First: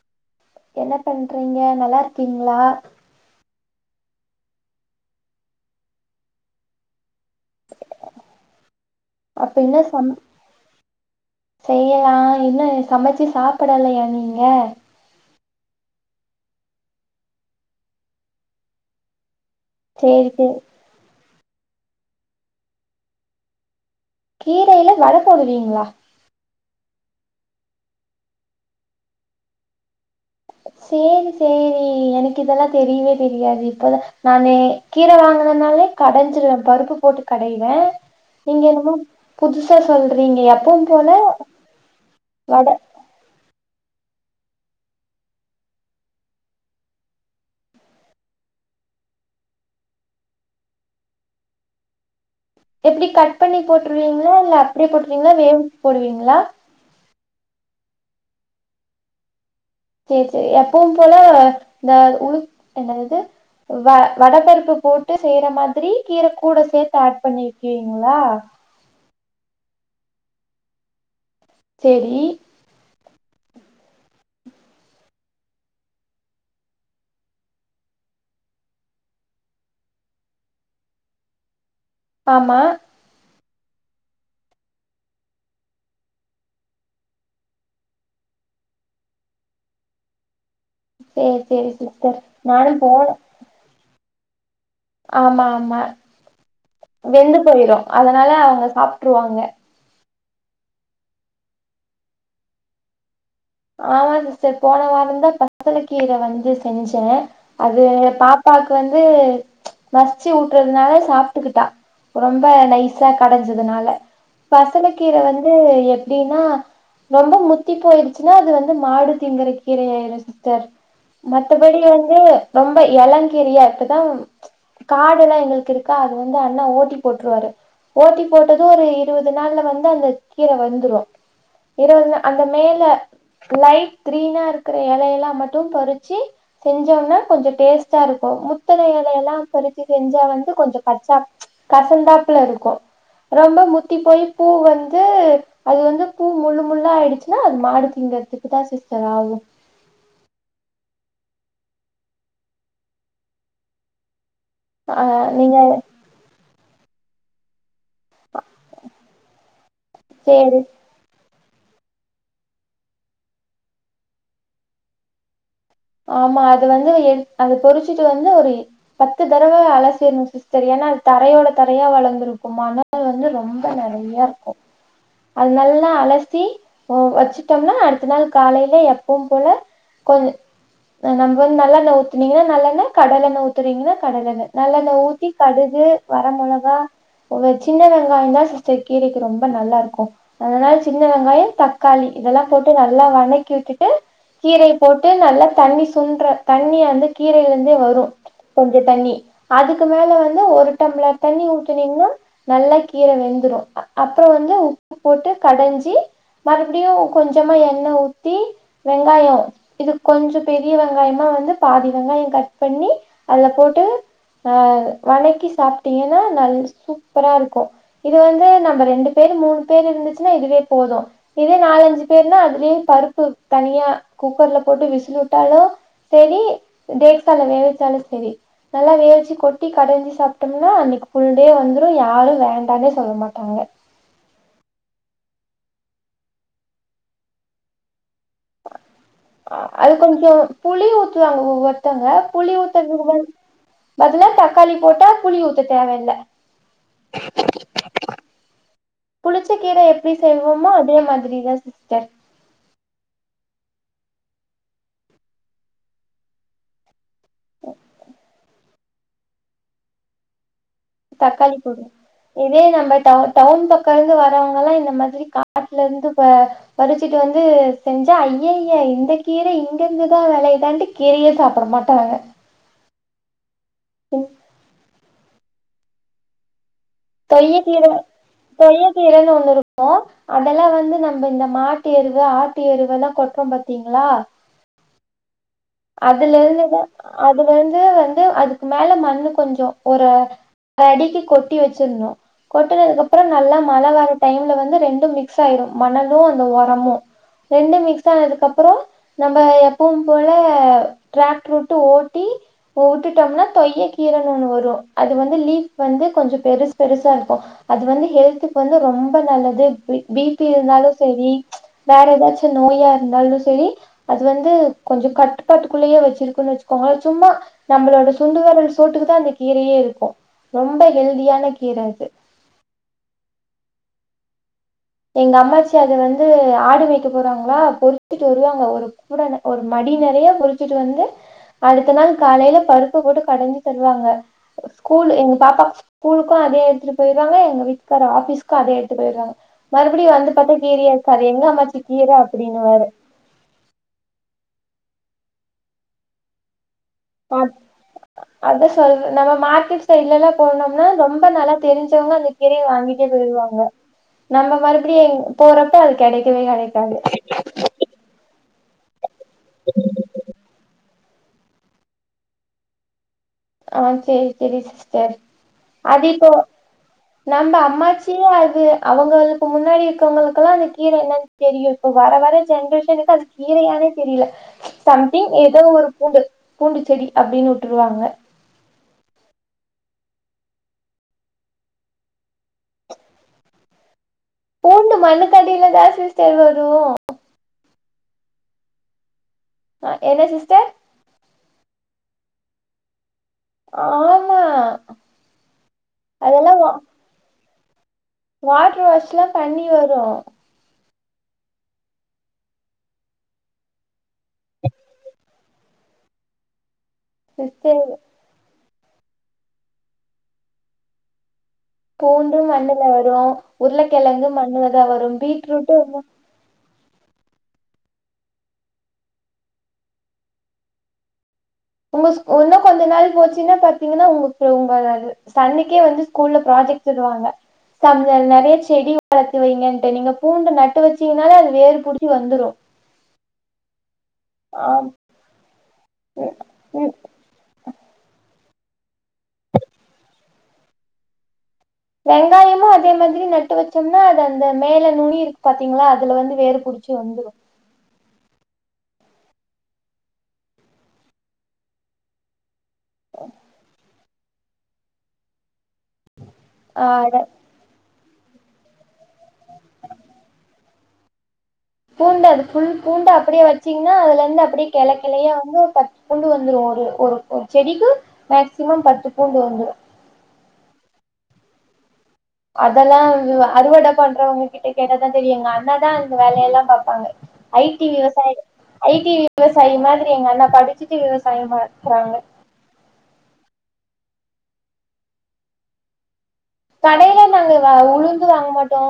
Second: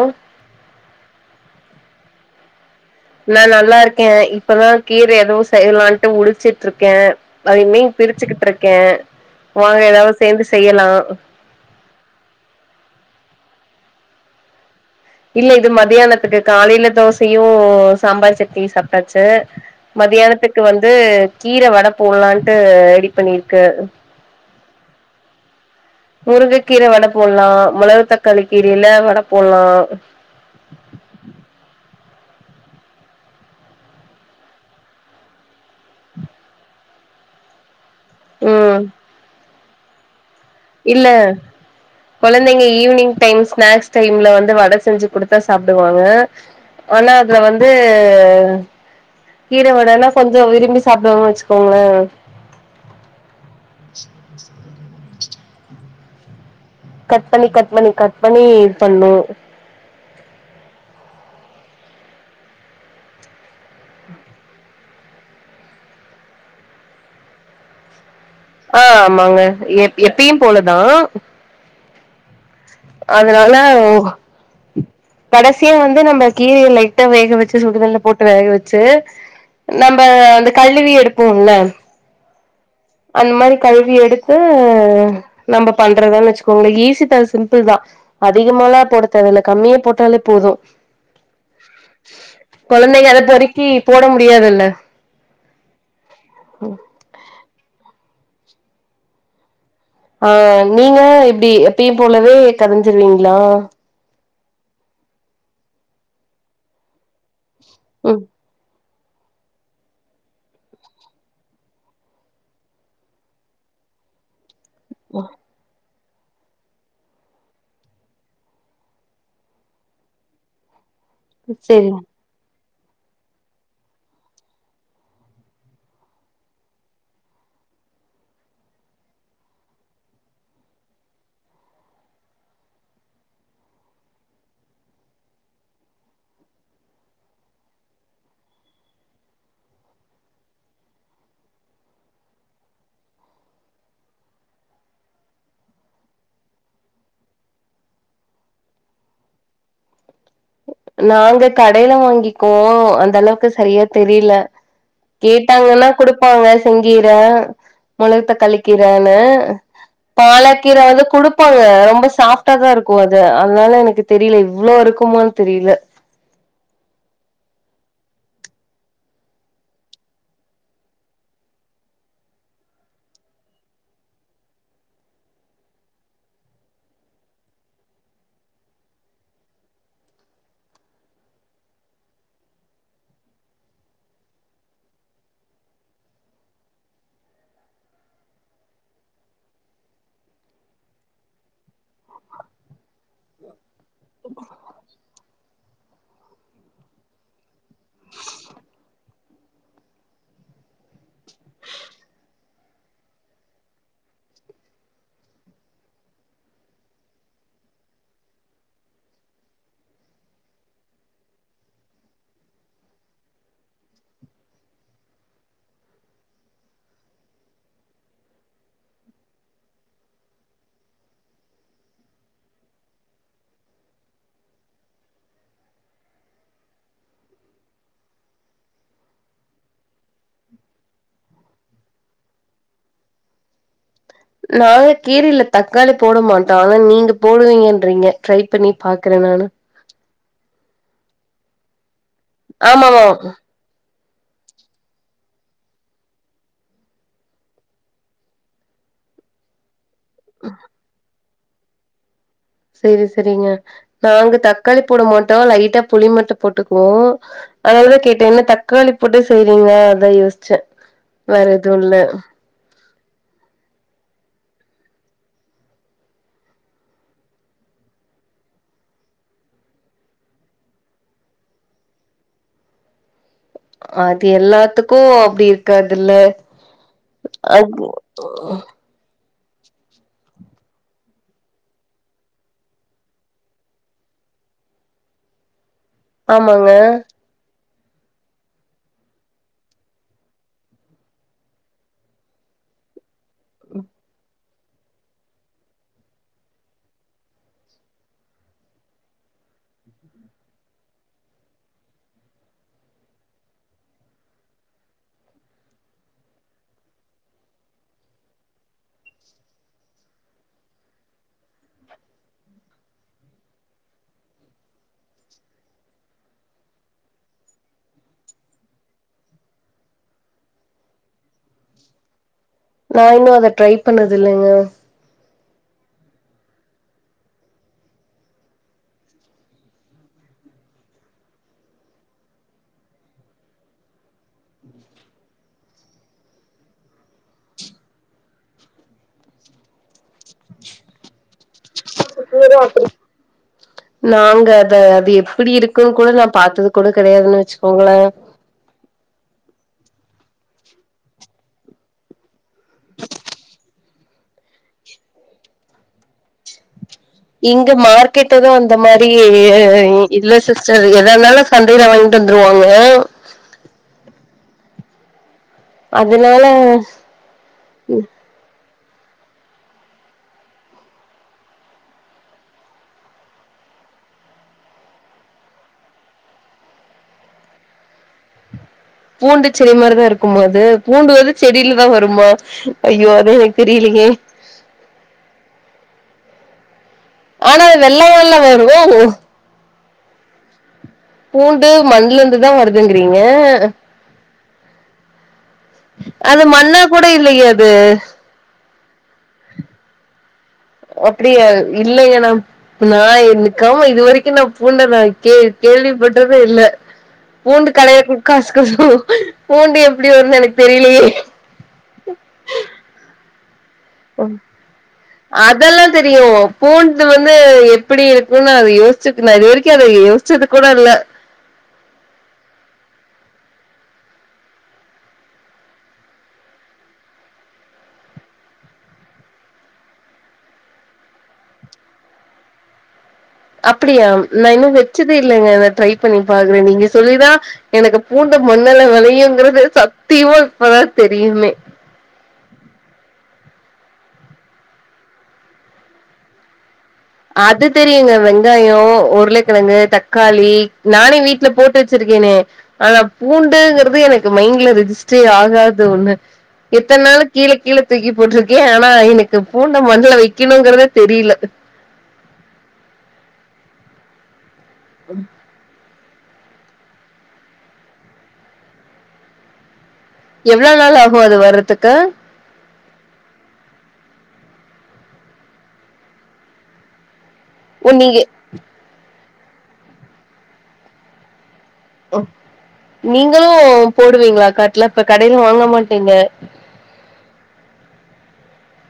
ஓ என்ன பண்றீங்க நல்லா இருக்கீங்ளா நா நல்லா இருக்கே இப்பதா கீர எதவு செய்யலாட்டு உளிச்சிட்டு இருக்கே ஐ மீன் பிரிச்சுகிட்டு இருக்கே அப்ப வாங்க எதாவது சேர்ந்து செய்யலா செய்யலா இன்னு சமச்சு சாப்படலியா நீங்க இல்ல இது மதியானத்துக்கு காலையில தோசையு சாம்பார் சட்னியு சாப்ட்டாச்சு சரி சரி மத்தியானத்துக்கு வந்து கீர வட போடலாட்டு ரெடி பண்ணிருக்கு கீரையில வட போடுவீங்ளா முருங்கக்கீர வட போட்லா மொளகு தக்காளி கீரையில வட போட்லா சேரி சேரி எனக்கு இதெல்லா தெரியவே தெரியாது இப்பதா நானே கீர வாங்குறதுனாலே கடஞ்சிருவே பருப்பு போட்டு கடைவே நீங்க ம் [unintelligible] புதுசா சொல்றீங்க எப் இல்ல கொழந்தைங்க ஈவ்னிங் டைம் ஸ்நாக்ஸ் டைம்ல வந்து வட செஞ்சு குடுத்தா சாப்டுவாங்க ஆனா அதுல வந்து கீர வடன்னா கொஞ்சோ விரும்பி சாப்டு வாங்கனு வெச்சுக்கோங்களே எப்டி கட் பண்ணி போட்டுருவீங்களா இல்ல அப்டியே போட்டுருவீங்களா வேக வெச்சு போடுவீங்களா கட் பண்ணி கட் பண்ணி கட் பண்ணி பண்ணுவோ சேர் சேரி எப்பவும் போல இந்த ஊ என்னதது வ வடபருப்பு போட்டு செய்யற மாதிரி கீர கூட சேத்து ஆட் பண்ணிக்குவீங்களா ஆ ஆமாங்க எப்பயு போலதா சேரி அதனால ஓ கடசியா வந்து நம்ம கீரைய லைட்டா வேக வெச்சு சுடுதண்ணில போட்டு வேக வெச்சு நம்ம அந்த கழுவி எடுப்போம்ல ஆமா அந்த மாரி கழுவி எடுத்து நம்ம பண்றதா வெச்சுக்கோங்களே ஈசி தா சிம்பிள் தா அதிகமாலா போட தேவ இல்ல கம்மியா போட்டாலே போது சேரி சேரி சிஸ்டர் நானு போ டீ போட முடியாதுல்ல ஆமா ஆமா வெந்து போயிரு அதனால அவங்க சாப்ட்டுருவாங்க ஆ நீங்க எப்டி எப்பயு போலவே கதஞ்சிருவீங்ளா ஆமாங்க சிஸ்டர் போன வாரந்தா [unintelligible] கீர வந்து செஞ்சே அது ம் பாப்பாக் க்கு வந்து மச்சு ஊட்டுறதுனால சாப்ட்டுக்கிட்டா ரொம்ப நைசா கடஞ்சதுனால பசல கீர வந்து எப்டின்னா ரொம்ப முத்தி போயிருச் சுனா அது வந்து மாடு திங்கிற கீர ஆயிரு சிஸ்டர் மத்தபடி செரி வந்து ரொம்ப எளங்கீரயா எடுத்திட்டா காடு எல்லா எங்களுக்கு இருக்கா அது வந்து அண்ணா ஓட்டி போட்டுருவாரு ஓட்டி போட்டது ஒரு இருவது நாள்ல வந்து அந்த கீர வந்துரு இருவது அந்த மேல லைட் க்ரீனா இருக்கிற எலையெல்லா மட்டு பறிச்சு செஞ்சோம்னா கொஞ்சோ டேஸ்ட்டா இருக்கு முத்துன எல எல்லா பரிச்சி செஞ்சா வந்து கொஞ்சோ கச்சா கசந்தாப்ல இருக்கு ரொம்ப முத்தி போயி பூ வந்து அது வந்து பூ முள்ளு முள்ளா ஆயிடுச்சுன்னா அது மாடு திங்கிறத்துக்குதா சிஸ்டர் ஆவு நாங்க கடைல வாங்கிக்குவோ அந்த அளவுக்கு சரியா தெரில ஆ நீங்க கேட்டாங்கன்னா குடுப்பாங்க செங்கீர மொழ தக்காளி கீரன்னு சேரி பாலக்கீர வந்து குடு [unintelligible] ரொம்ப சாஃப்ட்டாதா இருக்கு அது அதனால எனக்கு தெரில இவ்ளோ இருக்குமானு தெரில ஆமா அது வந்து எ அது பொறிச்சிட்டு வந்து ஒரு இ பத்து தடவ அலசிரணு சிஸ் சிஸ்டர் ஏன்னா அது தரையோட தரையா வளர்ந்திருக்கு மணல் வந்து ரொம்ப நெறையா இருக்கு அது நல்லா அலசி ஓ வெச்சுட்டம்னா அடுத்த நாள் காலைல எப்பவு போல கொஞ்ச ஆ நம்ம வந்து நல்லெண்ண ஊத்துனீங்கன்னா நல்லெண்ண கடலெண்ண ஊத்துறீங்கன்னா கடலெண்ண நல்லெண்ண ஊத்தி கடுகு வர மொளகா ஒவ்வ சின்ன வெங்காயந்தா சிஸ்டர் கீரைக்கு ரொம்ப நல்லா இருக்கு அதனால சின்ன வெங்காய தக்காளி இதெல்லா போட்டு நல்லா வணக்கி விட்டு டு கீரைய போட்டு நல்லா தண்ணி சுண்டுற தண்ணி வந்து கீரைல இருந்தே வரு கொஞ்ச தண்ணி அதுக்கு மேல வந்து ஒரு டம்ளர் தண்ணி ஊத்துனீங்கன்னா நல்லா கீரை வெந்துரு அப்றோ வந்து உப்பு போட்டு கடஞ்சி மறுபடியு கொஞ்சமா எண்ண ஊத்தி வெங்காயோ இதுக் கொஞ்சோ பெரிய வெங்காயமா வந்து பாதி வெங்காயோ கட் பண்ணி அதுல போட்டு ஆ வணக்கி சாப்ட்டீங்கன்னா நல் சூப்பரா இருக்கு இது வந்து நம்ம ரெண்டு பேர் மூணு பேர் இருந்துச்சுன்னா இதுவே போது இதே நாலஞ்சு பேருனா அதுலே பருப்பு தனியா குக்கர்ல போட்டு விசில் விட் டாலு சேரி தேக்சால வேக வெச்சாலு சேரி நல்லா வேவ்ச்சி கொட்டி கடஞ்சி சாப்பிட்டோம்னா அன்னிக்கி ஃபுல் டே வந்துரு யாரு வேண்டானே சொல்ல மாட்டாங்க நாங்க கீரைல தக்காளி போட மாட்டோ ஆனா நீங்க போடுவீங்கன்றீங்க ட்ரை பண்ணி பாக்குறே நானு அ அது கொஞ்சோ புளி ஊத்துவாங்க ஒவ்வொருத்தங்க புளி ஊத்துறதுக்கு பதி ஆமாமா பதிலா தக்காளி போட்டா புளி ஊத்த தேவ இல்ல புளிச்ச கீர எப்டி செய்வோமோ அதே மாதிரிதா சிஸ்டர் சேரி சேரிங்க நாங்க தக்காளி போட மாட்டோ லைட்டா புளி மட்டு போட்டுக்குவோ அதனாலதா கேட்டே என்ன தக்காளி போட்டே செய்றீங்க அதா யோசிச்சே வேற தக்காளி எதுவு போடுவே இல்ல இதே நம்ம டவு டவுன் பக்கோ இருந்து வரவங்கல்லா இந்த மாதிரி காட்டுல இருந்து ப பறிச்சிட்டு வந்து செஞ்சா ஐய்யய்ய இந்த கீர இங்க இருந்துதா வெளயுதாண்டு கீரயே சாப்பிட மாட்டாங்க அது எல்லாத்துக்கு அப்டி இருக்காதுல்ல [unintelligible] [unintelligible] ஒன்னு இருக்கு அதெல்லா வந்து நம்ம இந்த மாட்டு எருவு ஆட்டு எருவு எல்லா கொட்டுறோ பாத்தீங்களா அதுல ஆமாங்க இருந்துதா அதுல இருந்து வந்து அதுக்கு மேல மண்ணு கொஞ்சோ ஒரு அடுக்கி கொட்டி வெச்சிர்னு கொட்டனதுக்கப்றோ நல்லா மழ வர டைம்ல வந்து ரெண்டு மிக் சாயிரு மணலு அந்த ஒரமு ரெண்டு மிக்ஸ் ஆனதுக்கு அப்றோ நம்ம எப்பவு போல ல டிராக்டர் வுட்டு ஓட்டி விட்டுட்டோம்னா தொய்யல் கீரைன்னு ஒன்னு வரு அது வந்து லீஃப் வந்து கொஞ்சோ பெருச பெருசா இருக்கு அது வந்து ஹெல்த்துக்கு வந்து ரொம்ப நல்லது பி பி இருந்தாலு செரி வேற எதாச்சு நோயா இருந்தாலு செரி அது வந்து கொஞ்சோ கட் கட்டத்துக்குள்ளேயே வெச்சிருக்குன்னு வெச்சுக்கோங்களே சும்மா நம்மளோட சுண்டு வெரல் சோட்டுக்குதா அந்த கீரையே இருக்கு ரொம்ப ஹெல்தியான கீர அது நா இன்னு அத ட்ரை பண்ணதில்லிங்க எங்க அம்மாச்சி அது வந்து ஆடு மேய்க்க போவாங்களா பொறுச்சுட்டு வருவாங்க ஒரு ஒரு மடி நெறையா பொறிச்சிட்டு வந்து அடுத்த நாள் காலையில பருப்பு போட்டு கடஞ்சி தருவாங்க ஸ்கூல் எங்க பாப்பா ஸ்கூலுக்கு அதே எடுத்துட்டு போய்ருவாங்க எங்க வீட்டுக்கார் ஆபிஸ்க்கு அதே எடுத்து போய்ருவாங்க மறுபடியு வந்து பாத்தா கீரயா இருக்கு எங்க அம்மாச்சி கீர அப்டின்னுவாரு நாங்க அத அது எப்டி இருக்குன்னு கூட நா பாத்தது கூட கெடையாதுன்னு வெச்சுக்கோங்களே அதா சொல்ற நம்ம மார்க்கெட் சைட்ல எல்லா போனோம்னா ரொம்ப நல்லா தெரிஞ்வங்க கீரையு வாங்கிட்டே போய்ருவாங்க நம்ம மறுபடியு போறப்ப கெடைக்கவே கெடைக்காது இங்க மார்க்கெட் எது அந்த மாரி இல்ல சிஸ்டர் எதான்னாலு சந்தைல வாங்கிட்டு வந்துருவாங்க ஆ சேரி சேரி சிஸ்டர் அது இப்போ அதனால நம்ம அம்மாச்சியே அது அவங்களுக்கு முன்னாடி இருக்கிறவங்களுக்கெல்லா அந்த கீர என் தெரியு இப்போ வர வர ஜென்ரேஷனுக்கு அது கீரயானே தெரில சம்திங் ஏதோ ஒரு பூண்டு பூண்டு செடி அப்டின்னு உட்ருவாங்க பூண்டு செடி மாரிதா இருக்குமா அது பூண்டு வந்து செடிலதா வருமா? ஐயோ அதே எனக்கு தெரியலீங்கே பூண்டு மண்ணுக்கடில தா சிஸ்டர் வரு ஆனா வெள்ளையால வரு என்ன சிஸ்டர்? பூண்டு மண்ல இருந்துதா வருதுங்கிறீங்க ஆமா அது அதெல்லா வா மண்ணா கூட இல்லயே அது வாட்டர் வாஷ்லா பண்ணி வரு அப்டியா இல்லையே நாம் நா எனக்காம இதுவரைக்கு நா பூண்ட நா கே கேள்வி பட்டதே இல்ல பூண்டு சிஸ்டர் கடைய காசு [unintelligible] பூண்டு எப்டி வருனு எனக்கு தெரியலியே பூண்டு மண்ணுல வரு உருளக்கெழங்கு மண்ணுலதா வரு பீட்ரூட்டு அதெல்லா தெரியு பூண்டு வந்து எப்டி இருக்குனு நா அது யோசிச்சு நா இதுவரைக்கு அது யோசிச்சது கூட இல்ல உங்கஸ் உன்னு கொஞ்ச நேர் போச்சின்னா பாத்தீங்கன்னா உங்ளுக்கு உங்களது சன்னுக்கே வந்து ஸ்கூல்ல ப்ராஜெக்ட் தருவாங்க சன்லல் நறைய செடி வளத்து வைங்கன்ட்டு நீங்க பூண்டு நட்டு வச்சீங்கனாலே அது வேறு புடிச்சி வந்துரு அப்படியாம் நா இன்னு வெச்சதே இல்லங்க அதா ட்ரை பண்ணி பாக்றே நீங்க ம் சொல்லிதா எனக்கு பூண்ட மண்ணுல வெளையுங்கறதே சத்தியமா இப்பதா தெரியுமே வெங்காய்மு அதே மாதிரி நட்டு வச்சோம்னா அது அந்த மேல நுனி இருக் பாத்தீங்களா அதுல வந்து வேர் புடிச்சி வந்துரு அது தெரியுங்க வெங்காயோ உருளைக்கிழங்கு தக்காளி நானே வீட்ல போட்டு ச்சிரிக்கேனே அதான் பூண்டுங்கற்து எனக்கு மைண்ட்ல ரிஜிஸ்டே ஆகாது ஒண்ணு ஆ எத்தன் அத நாளு கீழ கீழ தூக்கி போட்ருக்கே ஆனா எனக்கு பூண்ட மண்ல வக்கிணுங்கற்தே தெரில பூண்டு அது ஃபுல் பூண்டு அப்படியே வச்சீங்னா அதுல இந்து அப்டியே கெள கெளையா வந்து பத் பூண்டு வந்துரு ஒரு ஒருக்கு செடிக்கு மேக்சிமம் பத்து பூண்டு வந்துரு எவ்ளோ நாள் ஆகு அது வர்றத்துக்கு அதெல்லா துவ அறுவட பண்றவங்க கிட்ட கேட்டாதா தெரியு எங் அண்ணாதா இந்த வேலையெல்லா பாப்பாங்க ஐ டி ஓ நீங்க விவசாயி ஐ டி விவசாயி மாதிரி எங்க அண்ணா படிச்சுட்டு விவசாயம் பாக் றாங்க நீங்களு போடுவீங்ளா காட்ல இப்ப கடைல வாங்க மாட்டீங்க கடைல நாங்க வா உளுந்து வாங்க மாட்டோ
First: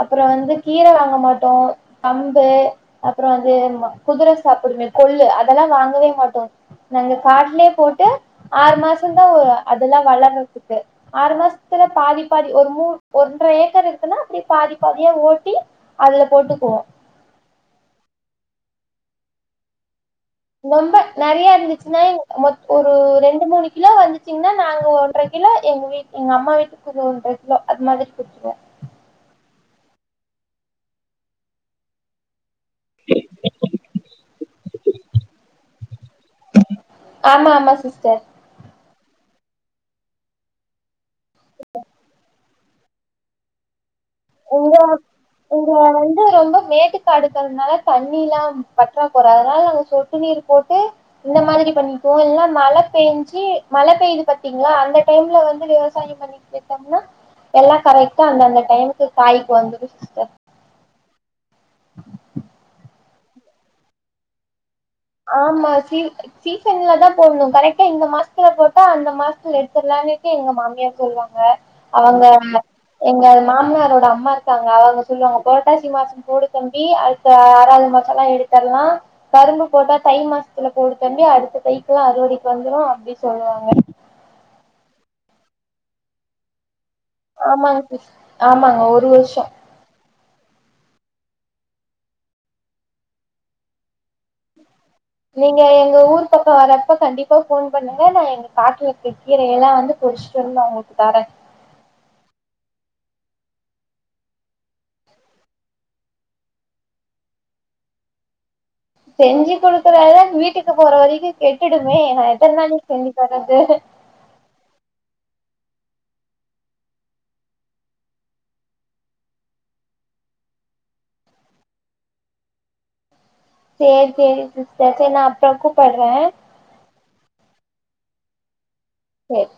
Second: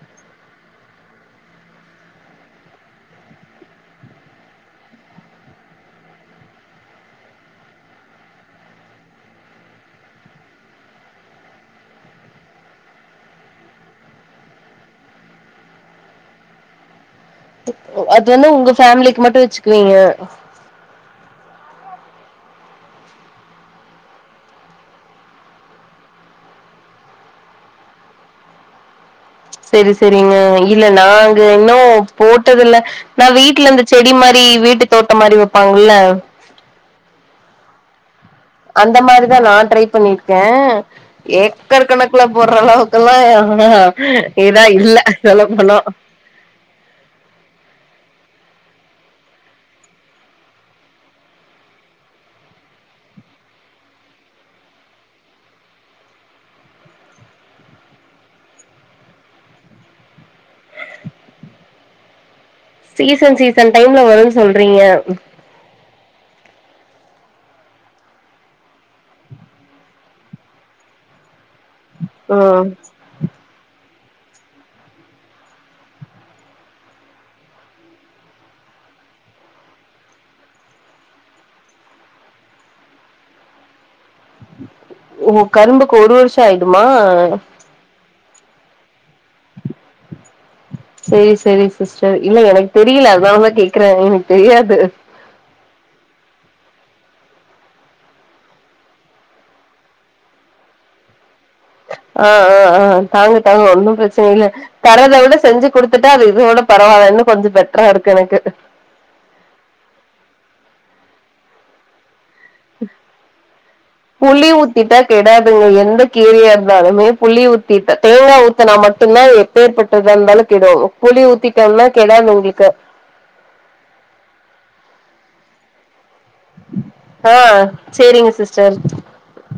அப்புற வந்து கீர வாங்க மாட்டோ கம்பு அப்ற வந்து ஏனுமோ குதிர சாப்டுமே கொள்ளு அதல்லா வாங்கவே மாட்டோ நாங்க காட்லே போட்டு ஆறு மாசன்தா ஒ அதல்லா வளர்ரத்துக்கு ஆறு மாஸ்த்துல பாதி பாதி ஒரு மூ ஒன்ற ஏக்கர் இருக்குன்னா அப்டே பாதி பாதியா ஓட்டி அதுல போட்டுக்குவோ துத் ஒ அது வந்து உங்க ஃபேமிலிக் மட்டு வச்க்வீங்க ரொம்ப நெறையா இருந்துச்சுன்னாய் மொத் ஒரு ரெண்டு மூணு கிலோ வந்துச்சிங்னா நாங்க ஒன்ற கிலோ எங்க வீட் எங்க அம்மா வீட்டுக்கு ரெண்ட்ற கிலோ அது மாதிரி குத்ருவ செரி செரிங்க இல்ல நாங்க இன்னோ போட்டதுல்ல நா வீட்ல இந்த செடி மாரி வீட்டு தோட்டம் மாரி வெப்பாங் இல்ல ஆமா ஆமா சிஸ்டர் அந்த மாரிதா நா ட்ரை பண்ணிர்க்க ஏக்கர் கணக்குல போற் றளவுக்குல்லா எஹ் ஹா இதா இல்ல சொல்ல பொனோ ஹு ரொம்ப மேட்டுக்காடுக்கறனால தண்ணில்லா பற்றா கொற அனால் நாங்க சொட்டு நீர் போட்டு இந்த மாதிரி பண்ணிக்கோ இல்ல மழ பெஞ்சி மழ பெய்து பாத்தீங்ளா அந்த டைம்ல வந்து விவசாயம் பண் [inaudible] எல்லா கரெக்ட்டா அந்தந்த டைம்க்கு காய்க் வந்துடு சிஸ்டர் சீசன் சீசன் டைம்ல வரு சொல்றீங்க ஆம் மாசி சீசன்ல தா போட்னு கரெக்ட்டா இந்த மாஸ்த்துல போட்டா அந்த மாஸ்த்துல எடுத்துர்லான்னிட்டு எங்க மாமியார் சொல்வாங்க அவங்கம்மா ம். எங்க மாம்னாரோட அம்மா இருக்காங்க அவங்க சொல்வாங்க பொரட்டாசி மாசோ போடு தம்பி அடுத்து ஆறாது மாசலா எடுத்தர்லா கரும்பு போட்டா தை மாஸ்த்துல போடு தம்பி அடுத்த தைக்குல்லா அறுவடைக் வந்துரு அப்டி சொல்வாங்க ஒ ஹோ கரும்புக்கு ஒரு வர்ஷோ ஆய்டுமா ஆமாங்க சிஸ் ஆமாங்க ஒரு வர்ஷோ சேர் செரி சிஸ்டர் இல்ல எனக் தெரியல அத்னாலதா கேக்ற எனக் தெரியாது நீங்க எங்க ஊர் பக்கோ வர்றப்ப கண்டிப்பா ஃபோன் பண்ணுங்க நா எங்க காட்லக்குர் கீர எல்லா வந்து கொஷ்டுன்னா உக்குள்க்கு தாரே அ அ அ தாங்க தாங்க ஒன்னு பிரச்சனை இல்ல தரதவுட செஞ்சு குடுத்துட்டா அது இதோட பரவால்லன்னு கொஞ்சொ பெட்ரா இருக்கு எனக்கு செஞ்சு குடுக்குற த வீட்டுக்கு போற வரைக்கு கெட்டுடுமே நா எத்தன் நாலு செஞ்சு தர்றது புளி ஊத்திட்டா கெடாதுங்க எந்த கீரயா இர்ந்தாலுமே புளி ஊத்திட்ட தேங்கா ஊத் துனா மட்டுந்தா எப்பேர் பட்டதா இர்ந்தாலு கெடு புளி ஊத்திடம்னா கெடாது உங்ளுக்கு சேர் சேரி சிஸ்டர் செர் நா அப்ற கூப்பட்ற ஆ சேரிங்க சிஸ்டர் சேர்